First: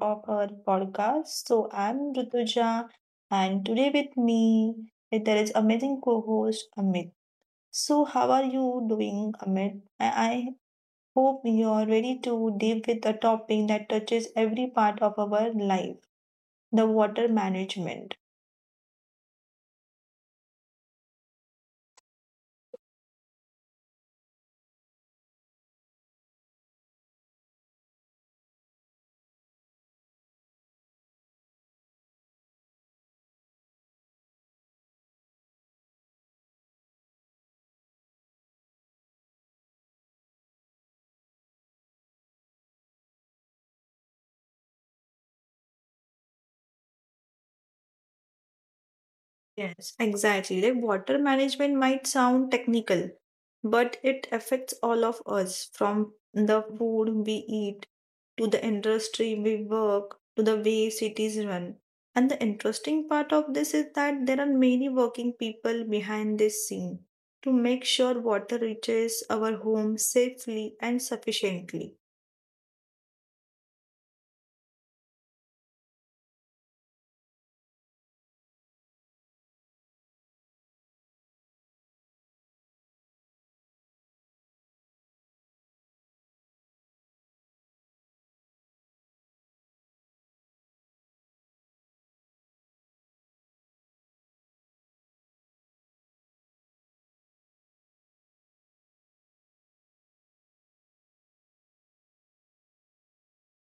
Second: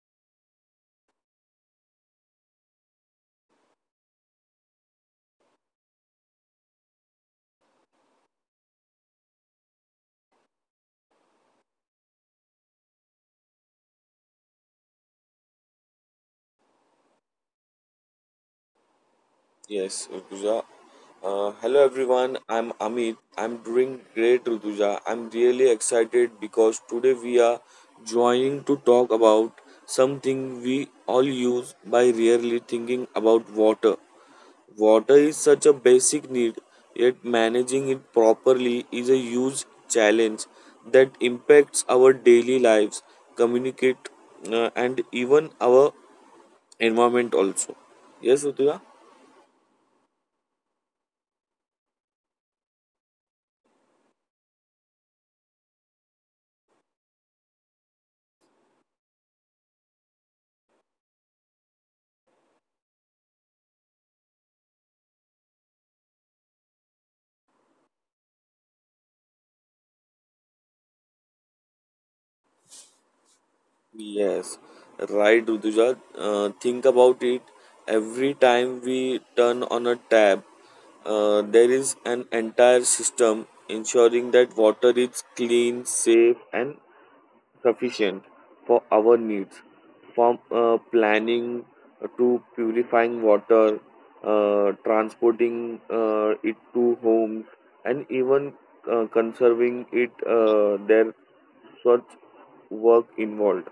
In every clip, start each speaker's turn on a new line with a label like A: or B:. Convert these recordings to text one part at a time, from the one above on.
A: of our podcast. So I'm Rutuja and today with me there is amazing co-host Amit. So how are you doing Amit? I hope you're ready to deep with a topic that touches every part of our life, the water management.
B: Yes, Rutuja. Hello everyone, I'm Amit. I'm doing great, Rutuja. I'm really excited because today we are joining to talk about something we all use by rarely thinking about water. Water is such a basic need, yet managing it properly is a huge challenge that impacts our daily lives, communicate, and even our environment also. Yes, Rutuja?
A: Yes, exactly. Like water management might sound technical, but it affects all of us from the food we eat to the industry we work to the way cities run. And the interesting part of this is that there are many working people behind this scene to make sure water reaches our homes safely and sufficiently.
B: Yes, right, Rutuja. Think about it. Every time we turn on a tap, there is an entire system ensuring that water is clean, safe, and sufficient for our needs. From planning to purifying water, transporting it to homes, and even conserving it, there such work involved.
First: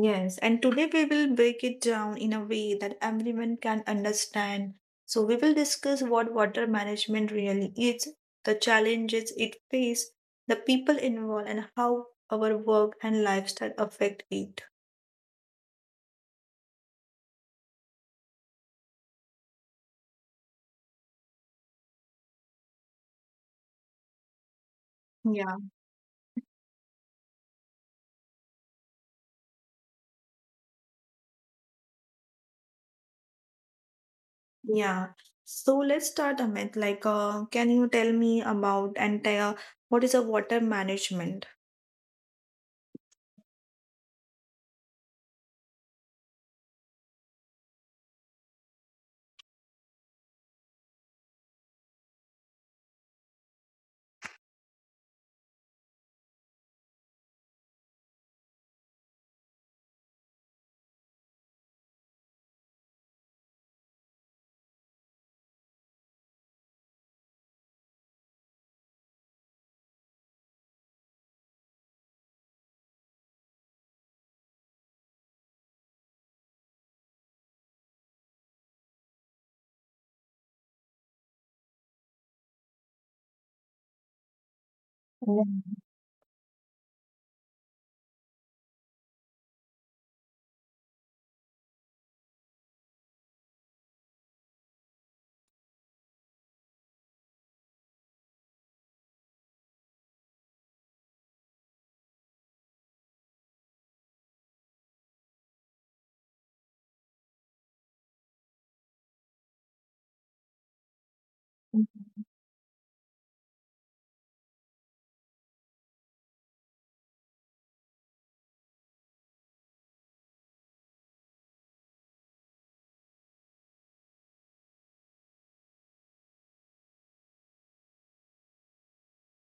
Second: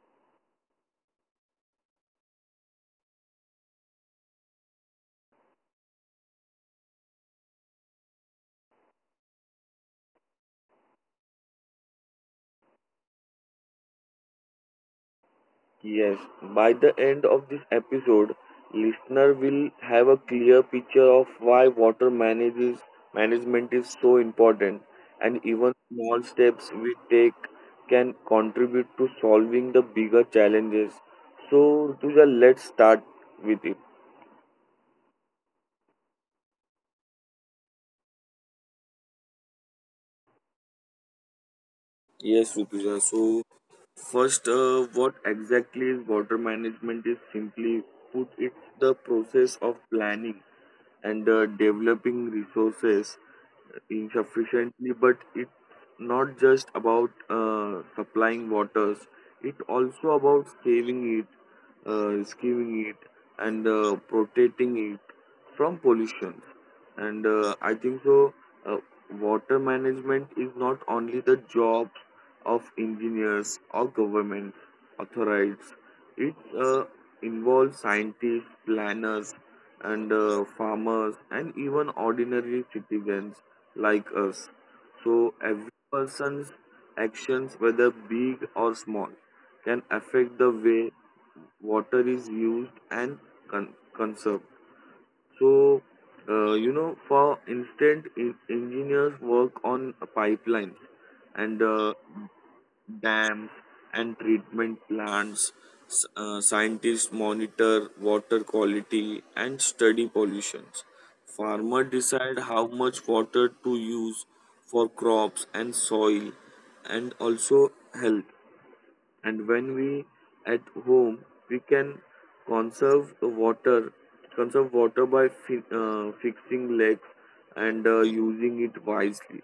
A: Yes, and today we will break it down in a way that everyone can understand. So, we will discuss what water management really is, the challenges it faces, the people involved, and how our work and lifestyle affect it.
B: Yes, by the end of this episode, listener will have a clear picture of why water manages management is so important and
A: Yeah.
B: even small steps we take can contribute to solving the bigger challenges. So, Rutuja, let's start with it.
A: Yeah. So, let's start, Amit. Like, can you tell me about and tell what is a water management?
B: Yes, Rutuja. So, first, what exactly is water management is simply put, it's the process of planning and developing resources insufficiently, but it's not just about supplying waters, it also about saving it, rescuing it, and protecting it from pollution and I think so uh, water management is not only the job of engineers or government authorities it uh, involves scientists planners and farmers and even ordinary citizens like us, so every person's actions, whether big or small, can affect the way water is used and con- conserved. So, you know, for instance, engineers work on pipelines and dams and treatment plants. Scientists monitor water quality and study pollutions. Farmers decide how much water to use for crops and soil and also health. And when we at home we can conserve the water, conserve water by fixing lakes and using it wisely.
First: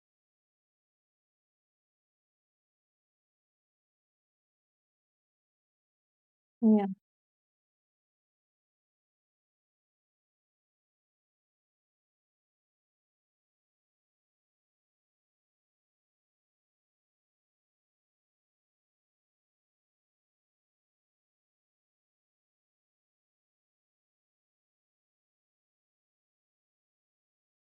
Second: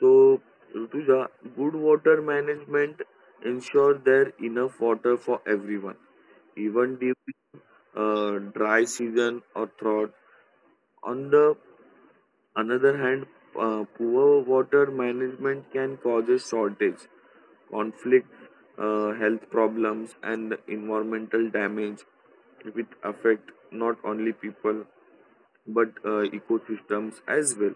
B: So Rutuja, good water management ensure there enough water for everyone,
A: Yeah.
B: even during dry season or drought. On the Another hand, poor water management can cause a shortage, conflict, health problems, and environmental damage, which affect not only people but ecosystems as well.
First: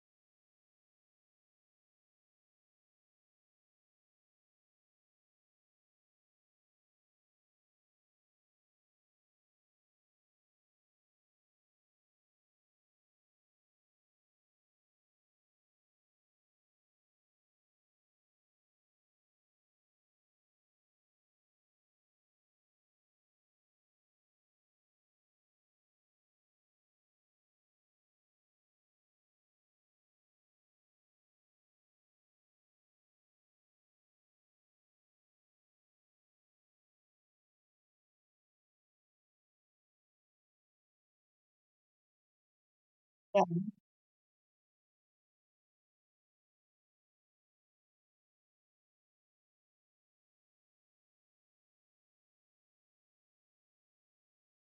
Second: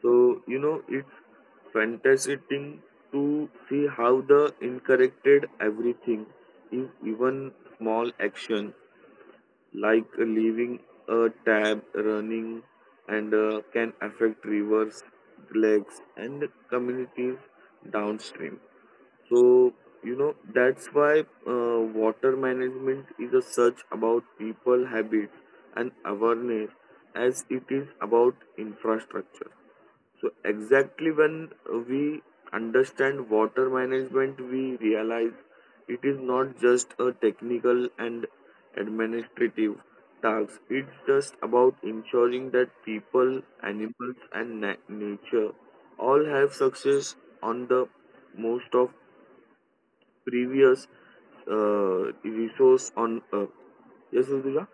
B: So you know, it's fantastic thing to see how the incorrected everything, if even small action like leaving a tab running and can affect rivers, lakes, and communities downstream. So, you know, that's why water management is a search about people habits and awareness as it is about infrastructure. So exactly when we understand water management, we realize it is not just a technical and administrative task. It's just about ensuring that
A: Yeah.
B: people, animals, and nature all have success on the most of previous resource on Earth. Yes, Rutuja?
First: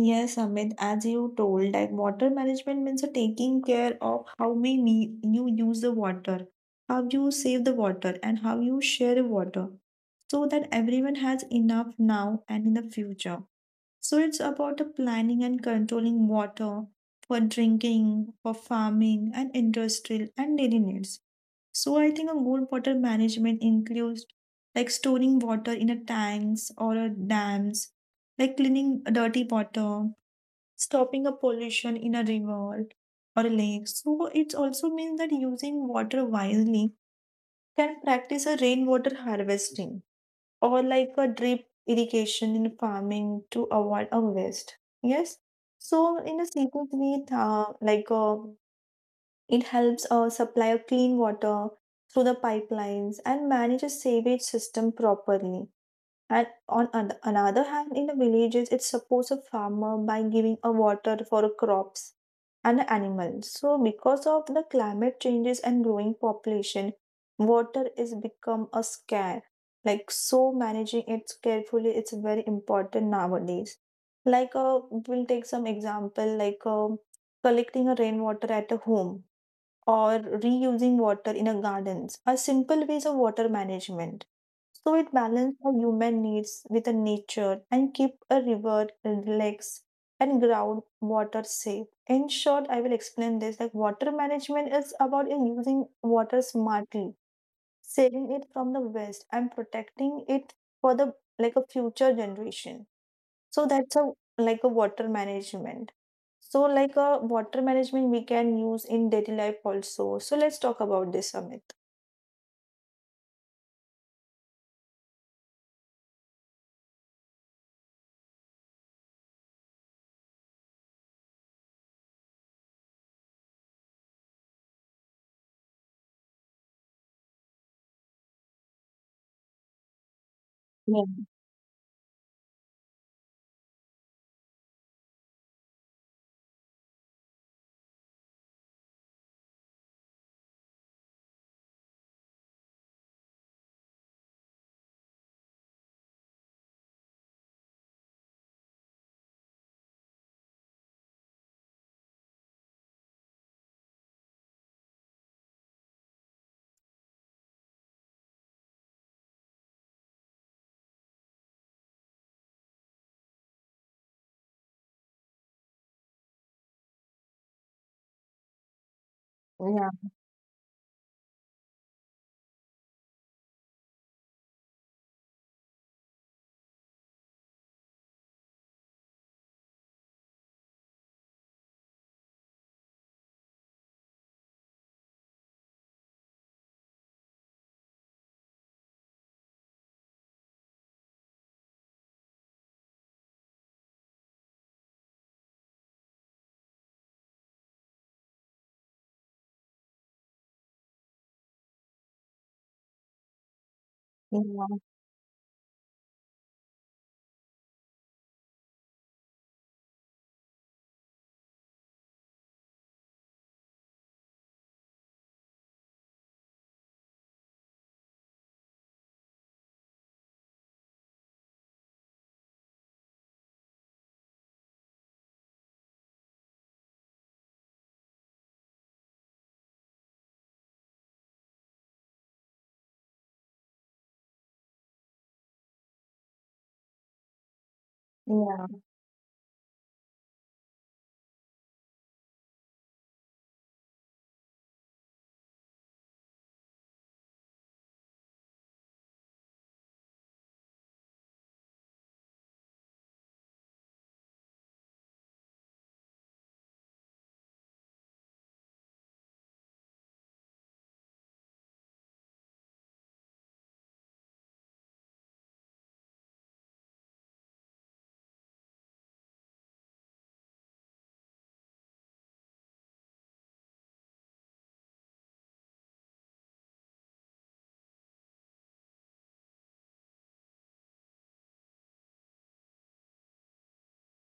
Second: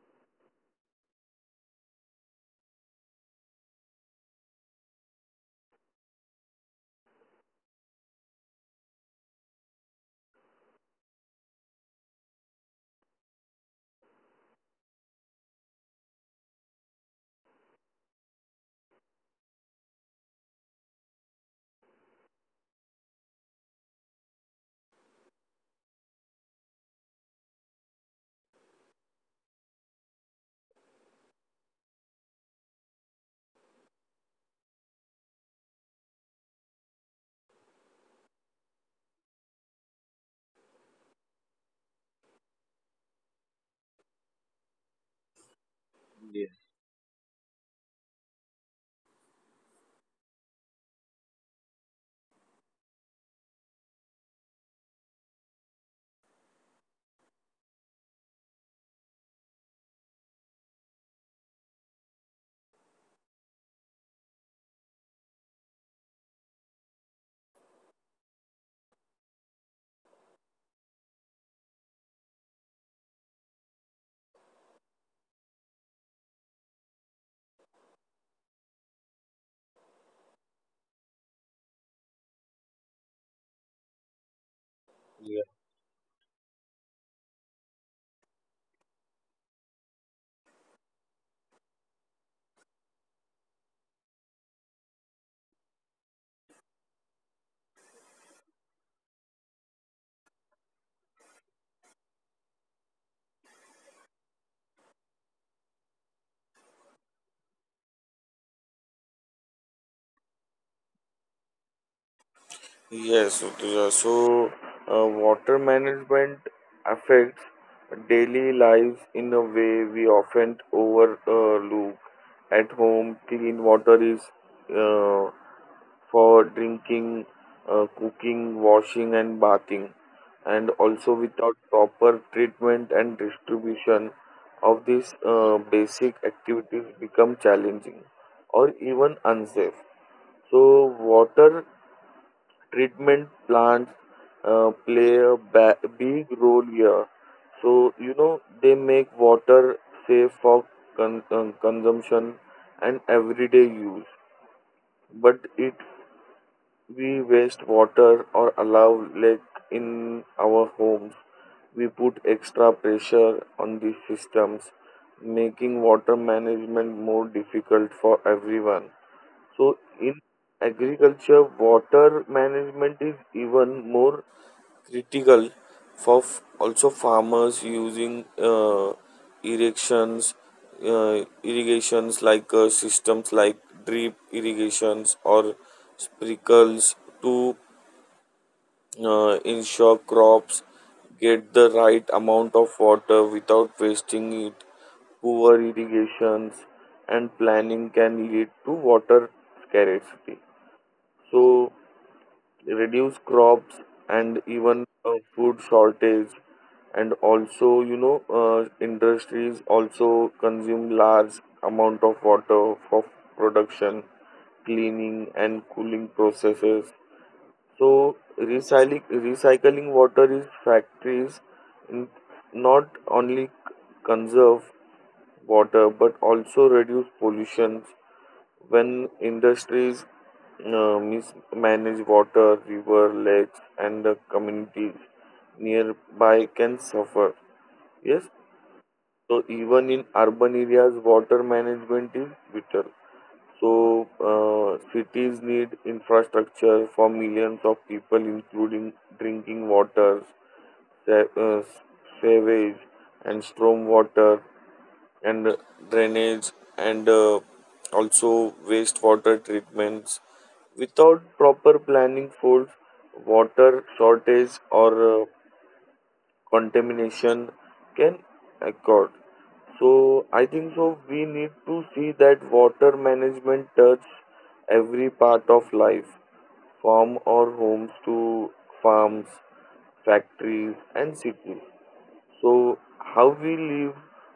A: Yes, Amit, as you told, like water management means a taking care of how we me you use the water, how you save the water, and how you share the water, so that everyone has enough now and in the future. So it's about the planning and controlling water for drinking, for farming, and industrial and daily needs. So I think a good water management includes like storing water in a tanks or a dams like cleaning a dirty water, stopping a pollution in a river or a lake. So it also means that using water wisely can practice a rainwater harvesting or like a drip irrigation in farming to avoid a waste. Yes. So in a secret way, it helps supply a clean water through the pipelines and manage a sewage system properly. And on another hand, in the villages, it supports a farmer by giving a water for a crops and the animals. So, because of the climate changes and growing population, water is become a scare. Like so, managing it carefully, it's very important nowadays. Like we'll take some example, like collecting a rainwater at a home or reusing water in a gardens are simple ways of water management. So it balances our human needs with the nature and keep a river, lakes, and groundwater safe. In short, I will explain this like water management is about using water smartly, saving it from the waste and protecting it for the like a future generation. So that's a like a water management. So like a water management we can use in daily life also. So let's talk about this, Amit.
B: Yes, Utuja. So, water management affects daily lives in a way we often overlook. At home, clean water is uh, for drinking, cooking, washing, and bathing. And
A: Yeah,
B: also, without proper treatment and distribution of these basic activities, become challenging or even unsafe. So, water treatment plants play a ba- big role here. So, you know, they make water safe for consumption and everyday use. But if we waste water or allow leak in our homes, we put extra pressure on these systems, making water management more difficult for everyone. So
A: yeah,
B: in agriculture, water management is even more critical for also farmers using irrigations, irrigations like systems like drip irrigations or sprinkles to ensure crops get the right amount of water without wasting it. Poor irrigations and planning can lead to water scarcity, so reduce crops and
A: yeah,
B: even food shortage. And also you know uh, industries also consume large amount of water for production cleaning and cooling processes, so recycling water is factories n- not only conserve water but also reduce pollution. When industries mismanage water, river, lakes, and the communities nearby can suffer. Yes,
A: yeah.
B: so even in urban areas, water management is vital. So cities need infrastructure for millions of people, including drinking water, sa- uh, sewage, and storm water, and drainage, and also wastewater treatments. Without proper planning, food, water shortage, or contamination can occur. So I think so. We need to see that water management touch every part of life, from our homes to farms, factories, and cities. So, how we live,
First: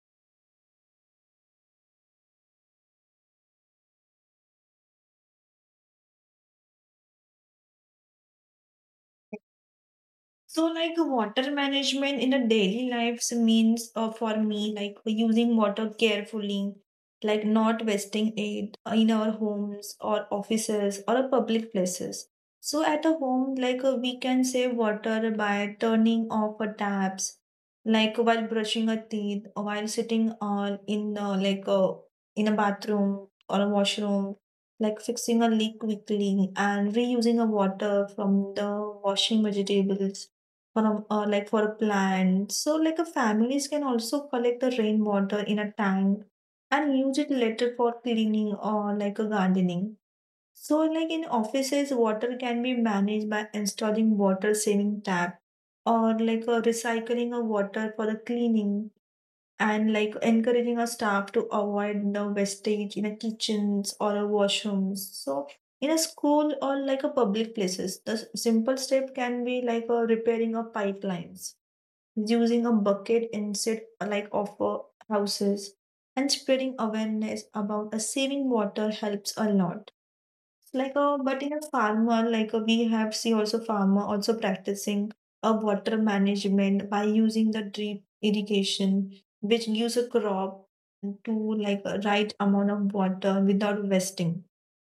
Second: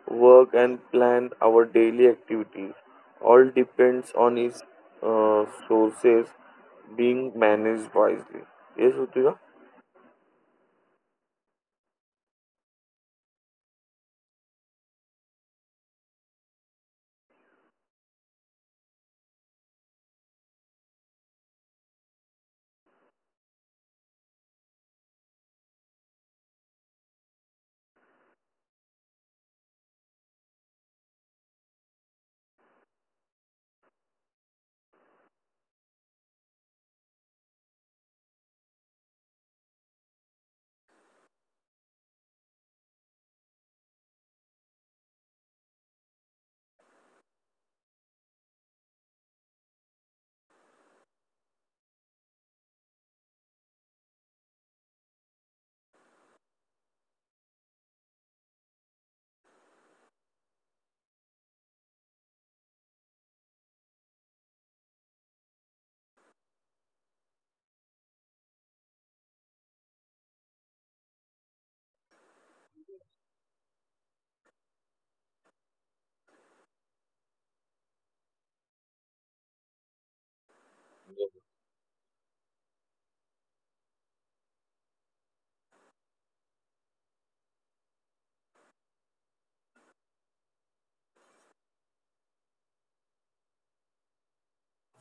B: work, and plan our daily activities all depends on its sources being managed wisely. Yes, Utika?
A: So, like water management in a daily lives means for me like using water carefully, like not wasting it in our homes or offices or public places. So, at a home, like we can save water by turning off taps, like while brushing our teeth, or while sitting in a bathroom or a washroom, like fixing a leak quickly and reusing a water from the washing vegetables for a, like for a plant. So like a families can also collect the rainwater in a tank and use it later for cleaning or like a gardening. So like in offices, water can be managed by installing water saving tap or like a recycling of water for the cleaning and like encouraging our staff to avoid the wastage in a kitchens or a washrooms, so in a school or like a public places the simple step can be like a repairing of pipelines using a bucket instead of houses and spreading awareness about a saving water helps a lot, like a but in a farmer, like a, we have see also farmer also practicing a water management by using the drip irrigation which gives a crop to like a right amount of water without wasting.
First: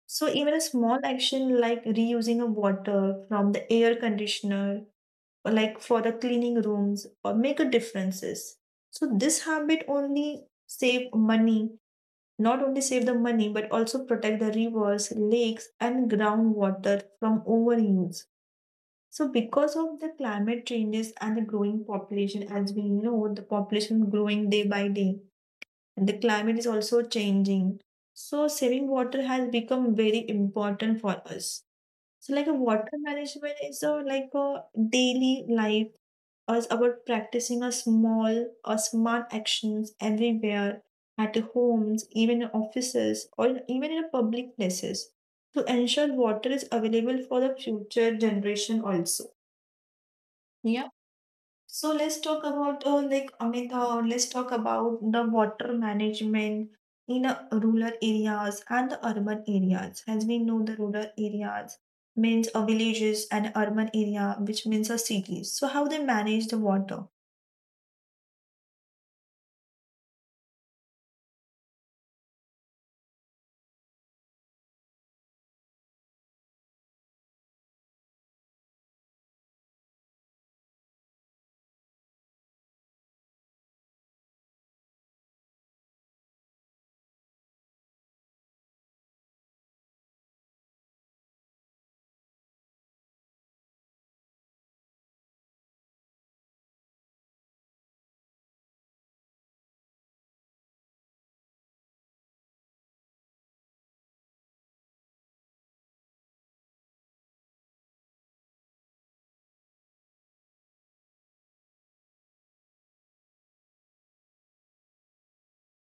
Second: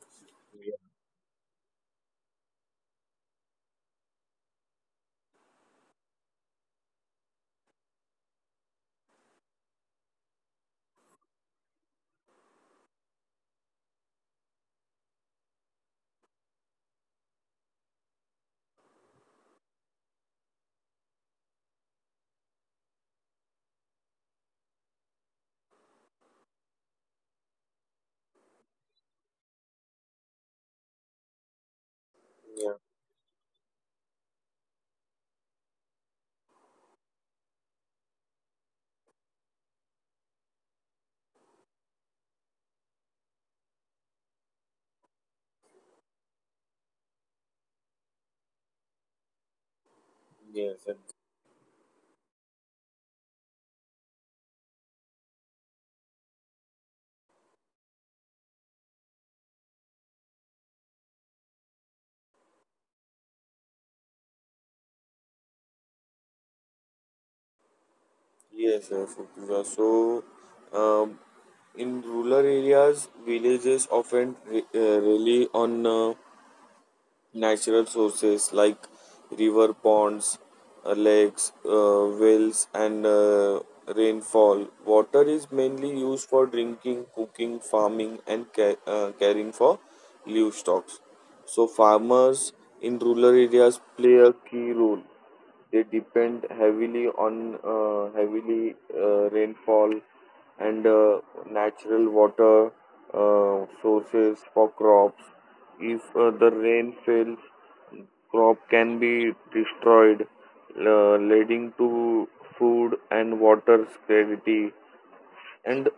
A: So even a small action like reusing a water from the air conditioner or like for the cleaning rooms or make a differences, so this habit only save money, not only save the money but also protect the rivers, lakes, and groundwater from overuse. So, because of the climate changes and the growing population, as we know, the population growing day by day, and the climate is also changing. So, saving water has become very important for us. So, like a water management is a like a daily life or about practicing a small or smart actions everywhere at homes, even in offices or even in public places to ensure water is available for the future generation also. Yeah. So let's talk about like Amita. Let's talk about the water management in rural areas and the urban areas. As we know, the rural areas means villages and urban area, which means cities. So how they manage the water?
B: Yes, Rutuja. Um, in rural areas, villages often rely on Natural sources like river ponds, lakes, wells, and rainfall. Water is mainly used for drinking, cooking, farming, and caring for livestock. So, farmers in rural areas play a key role. They depend heavily on heavily rainfall and natural water sources for crops. If the rain fails, crop can be destroyed, leading to food and water scarcity. And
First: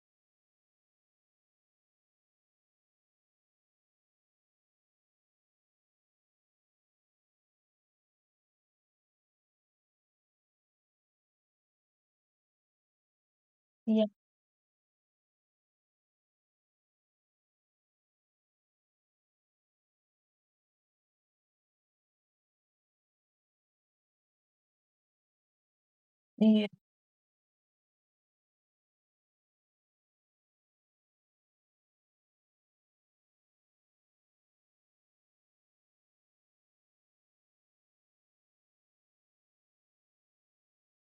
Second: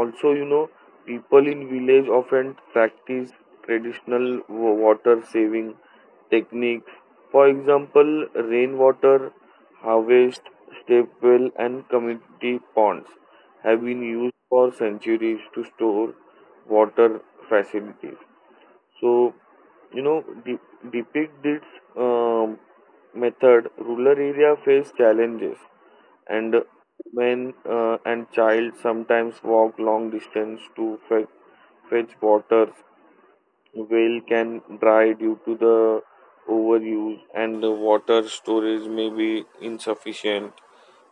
B: also you know People in village often practice traditional water saving technique. For example, rainwater harvest, step well, and community ponds have been
A: Yeah.
B: used for centuries to store water facilities. So you know, depict this um, method rural area face challenges, and
A: Yeah.
B: men and child sometimes walk long distance to fetch water. Well can dry due to the overuse, and the water storage may be insufficient.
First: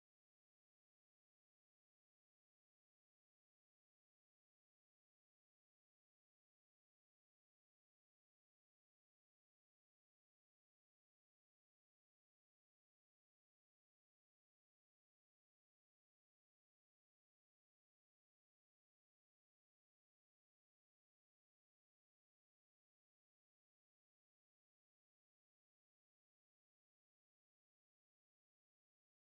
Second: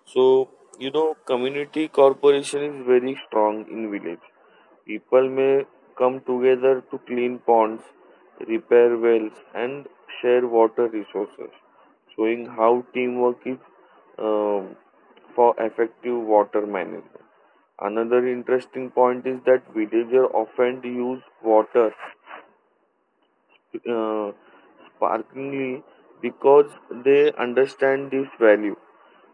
B: So you know, community corporation is very strong in village. People may come together to clean ponds, repair wells, and share water resources, showing how teamwork is uh, for effective water management. Another interesting point is that villagers often use water uh, sparklingly because they understand this value.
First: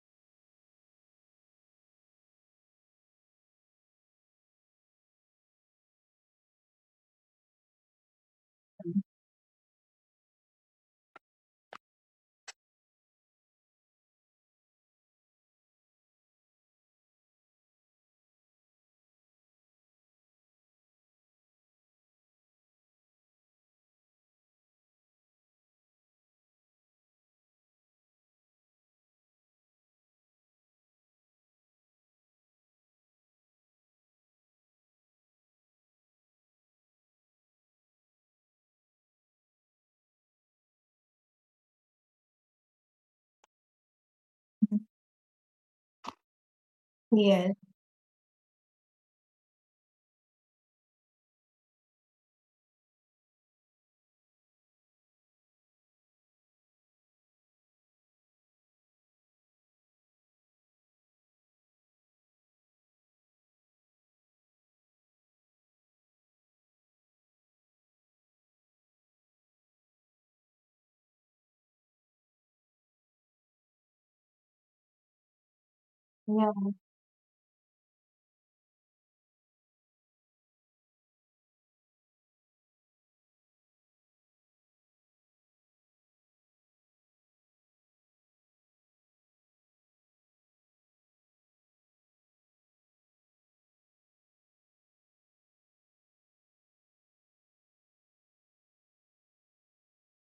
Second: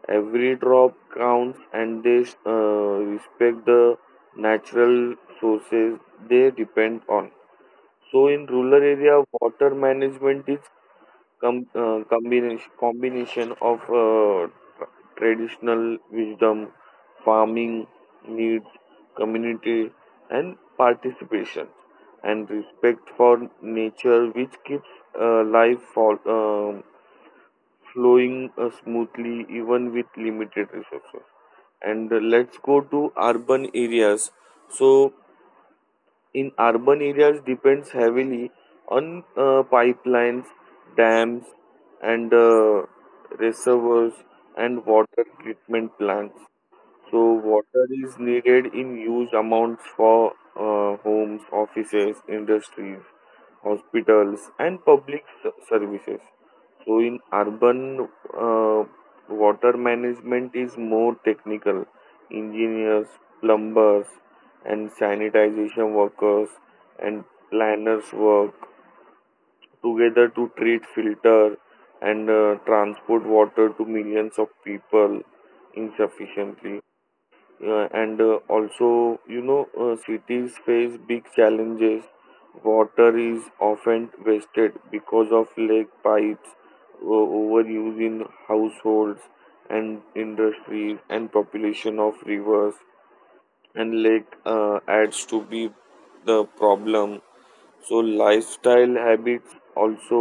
B: Every drop counts and they respect the natural sources they depend on. So, in rural area, water management is combination of tra- traditional wisdom, farming needs, community, and participation, and respect for nature, which keeps life flowing smoothly even with limited resources. And Let's go to urban areas. So in urban areas depends heavily on pipelines, dams, and reservoirs and water treatment plants. So,
A: Yes.
B: water is needed in huge amounts for homes, offices, industries, hospitals, and public services. So in urban, uh, water management is more technical. Engineers, plumbers, and sanitization workers and planners work together to treat, filter, and transport water to millions of people insufficiently. And also you know Cities face big challenges. Water is often wasted because of leak pipes, overuse in households and industries, and population of rivers and lake adds to be the problem. So lifestyle habits also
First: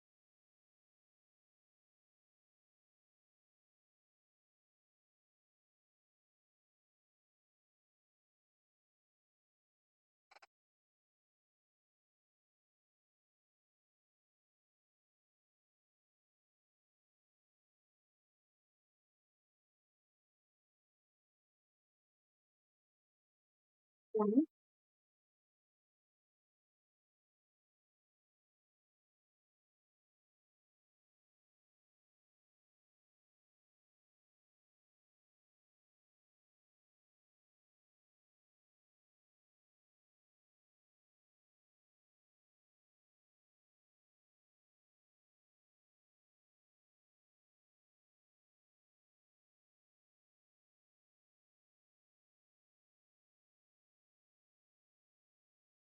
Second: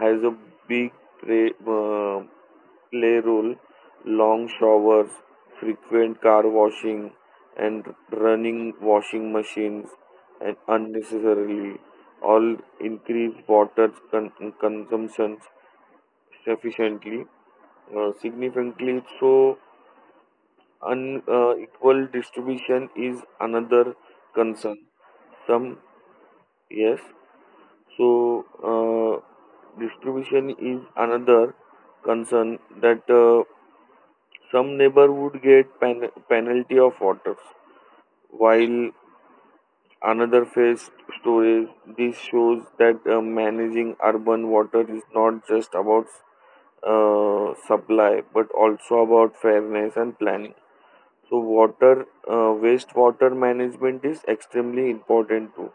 B: has a big play, uh, play role. Long showers, frequent car washing, and running washing machines and unnecessarily all increase water consumption sufficiently significantly. So unequal distribution is another concern. Some yes. So Distribution is another concern that some neighborhood get penalty of waters while another face storage. This shows that managing urban water is not just about supply but also about fairness and planning. So, water wastewater management is extremely important too.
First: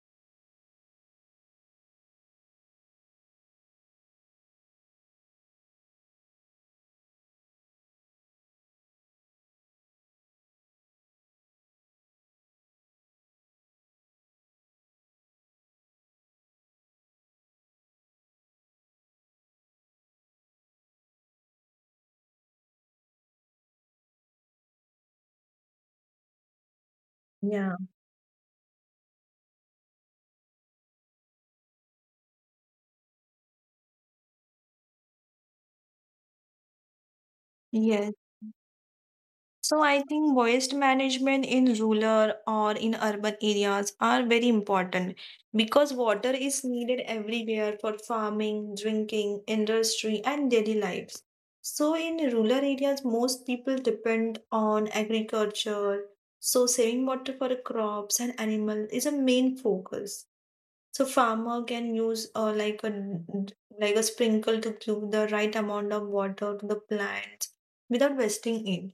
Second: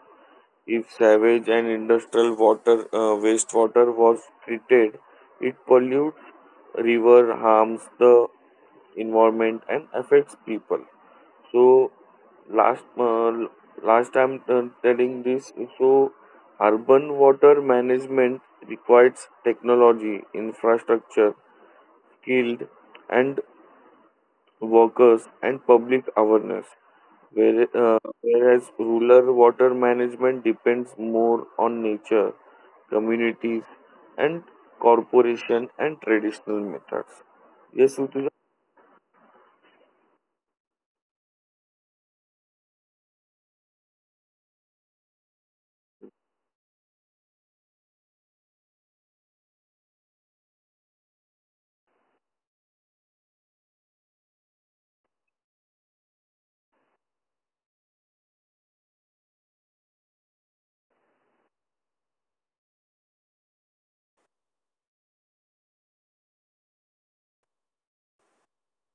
B: If savage and industrial water wastewater was treated, it pollutes river harms the environment and affects people. So last uh, last time telling this, so urban water management requires technology, infrastructure, skilled and workers and public awareness.
A: Yeah.
B: Whereas rural water management depends more on nature, communities, and corporation and traditional methods. Yes,
A: Yeah.
B: Utuja?
A: So I think waste management in rural or in urban areas are very important because water is needed everywhere for farming, drinking, industry, and daily lives. So in rural areas, most people depend on agriculture. So saving water for crops and animals is a main focus. So farmer can use like a sprinkle to give the right amount of water to the plants without wasting it.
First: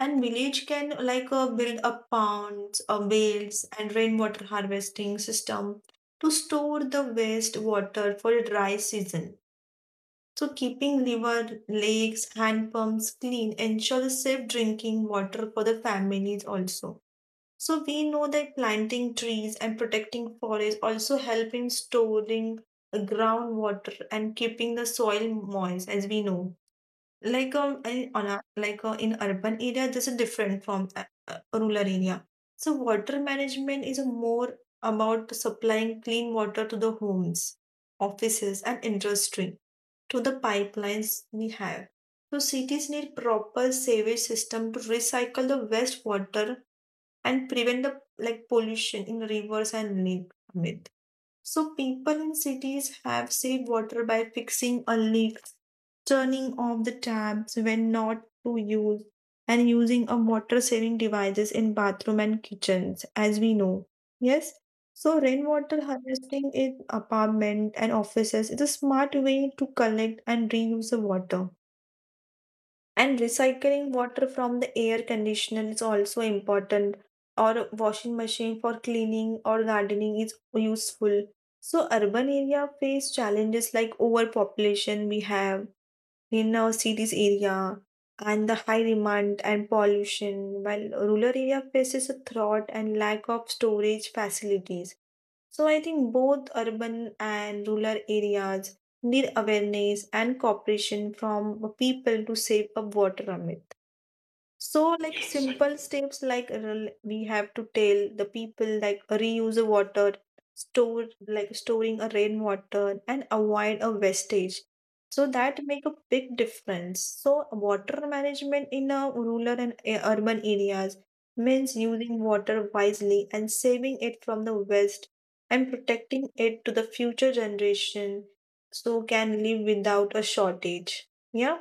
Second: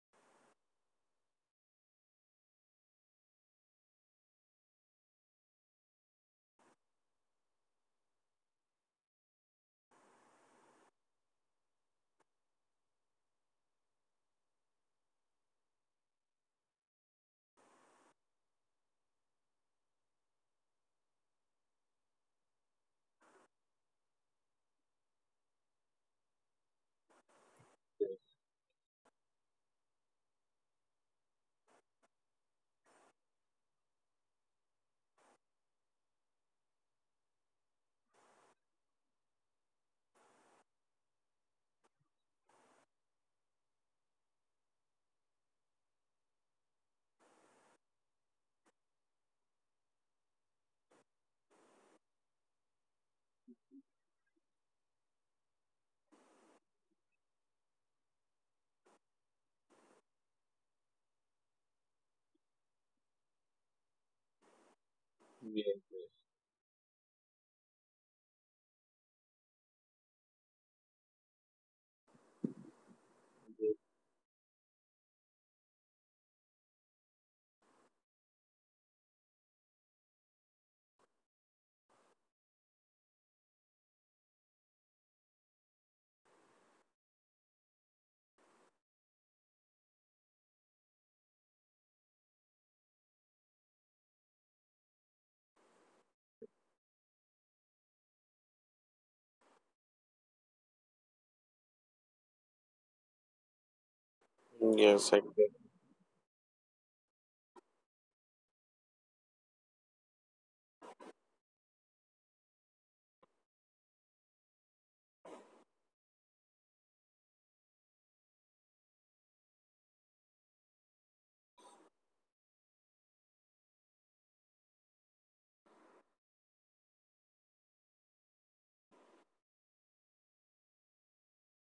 A: And village can like build up ponds or wells and rainwater harvesting system to store the waste water for dry season. So keeping river, lakes, hand pumps clean ensures safe drinking water for the families also. So we know that planting trees and protecting forests also help in storing the groundwater and keeping the soil moist, as we know. Like in urban area, this is different from rural area. So water management is more about supplying clean water to the homes, offices, and industry to the pipelines we have. So cities need proper sewage system to recycle the wastewater and prevent the like pollution in rivers and lake. Amit. So people in cities have saved water by fixing a leak, turning off the taps when not to use, and using a water saving devices in bathroom and kitchens, as we know. Yes. So rainwater harvesting in apartment and offices is a smart way to collect and reuse the water and recycling water from the air conditioner is also important, or washing machine for cleaning or gardening is useful. So urban area face challenges like overpopulation we have in our cities area and the high demand and pollution, while rural area faces a drought and lack of storage facilities. So I think both urban and rural areas need awareness and cooperation from people to save up water on it. So,
B: Yes,
A: like Yes.
B: exactly.
A: simple steps, like we have to tell the people like reuse the water, store like storing a rainwater, and avoid a wastage. So that make a big difference. So water management in a rural and urban areas means using water wisely and saving it from the waste and protecting it to the future generation so can live without a shortage. Yeah.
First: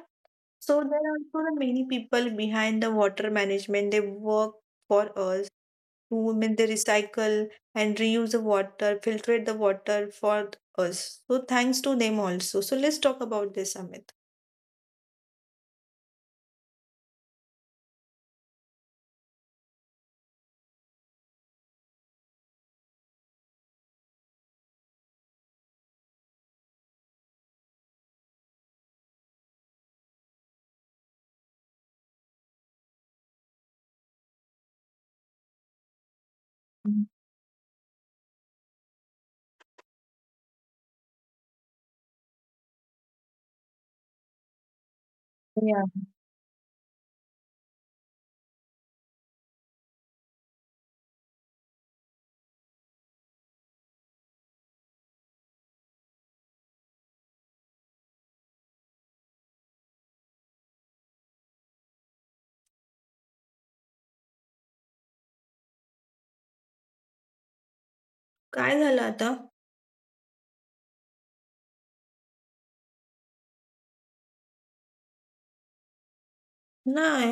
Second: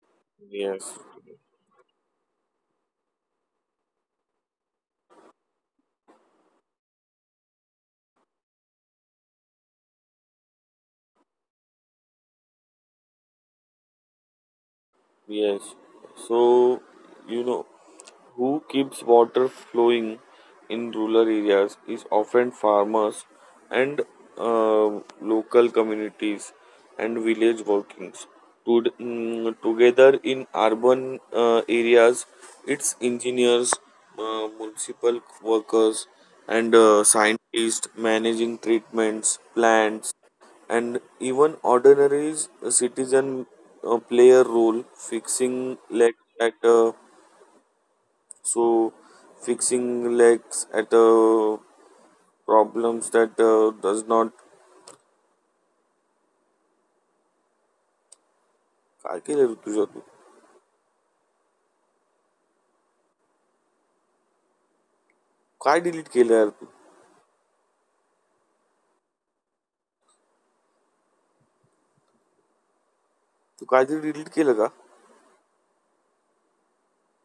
A: So there
B: Yes,
A: are also the many people behind the water management. They work for us to mean they recycle and reuse the water, filtrate the water for us. So thanks to them also. So let's talk about this, Amit.
B: yes. So, you know, who keeps water flowing in rural areas is often farmers and uh, local communities and village workings. To, mm, together in urban areas, it's engineers, municipal workers, and scientists managing treatments, plants, and even ordinary citizen play a role fixing legs at so fixing legs at problems that does not काय केलं रे तुझ्या तू काय delete केलं यार तू
A: काय झालं आता
B: तू काहीतरी डिलीट केलं का
A: नाही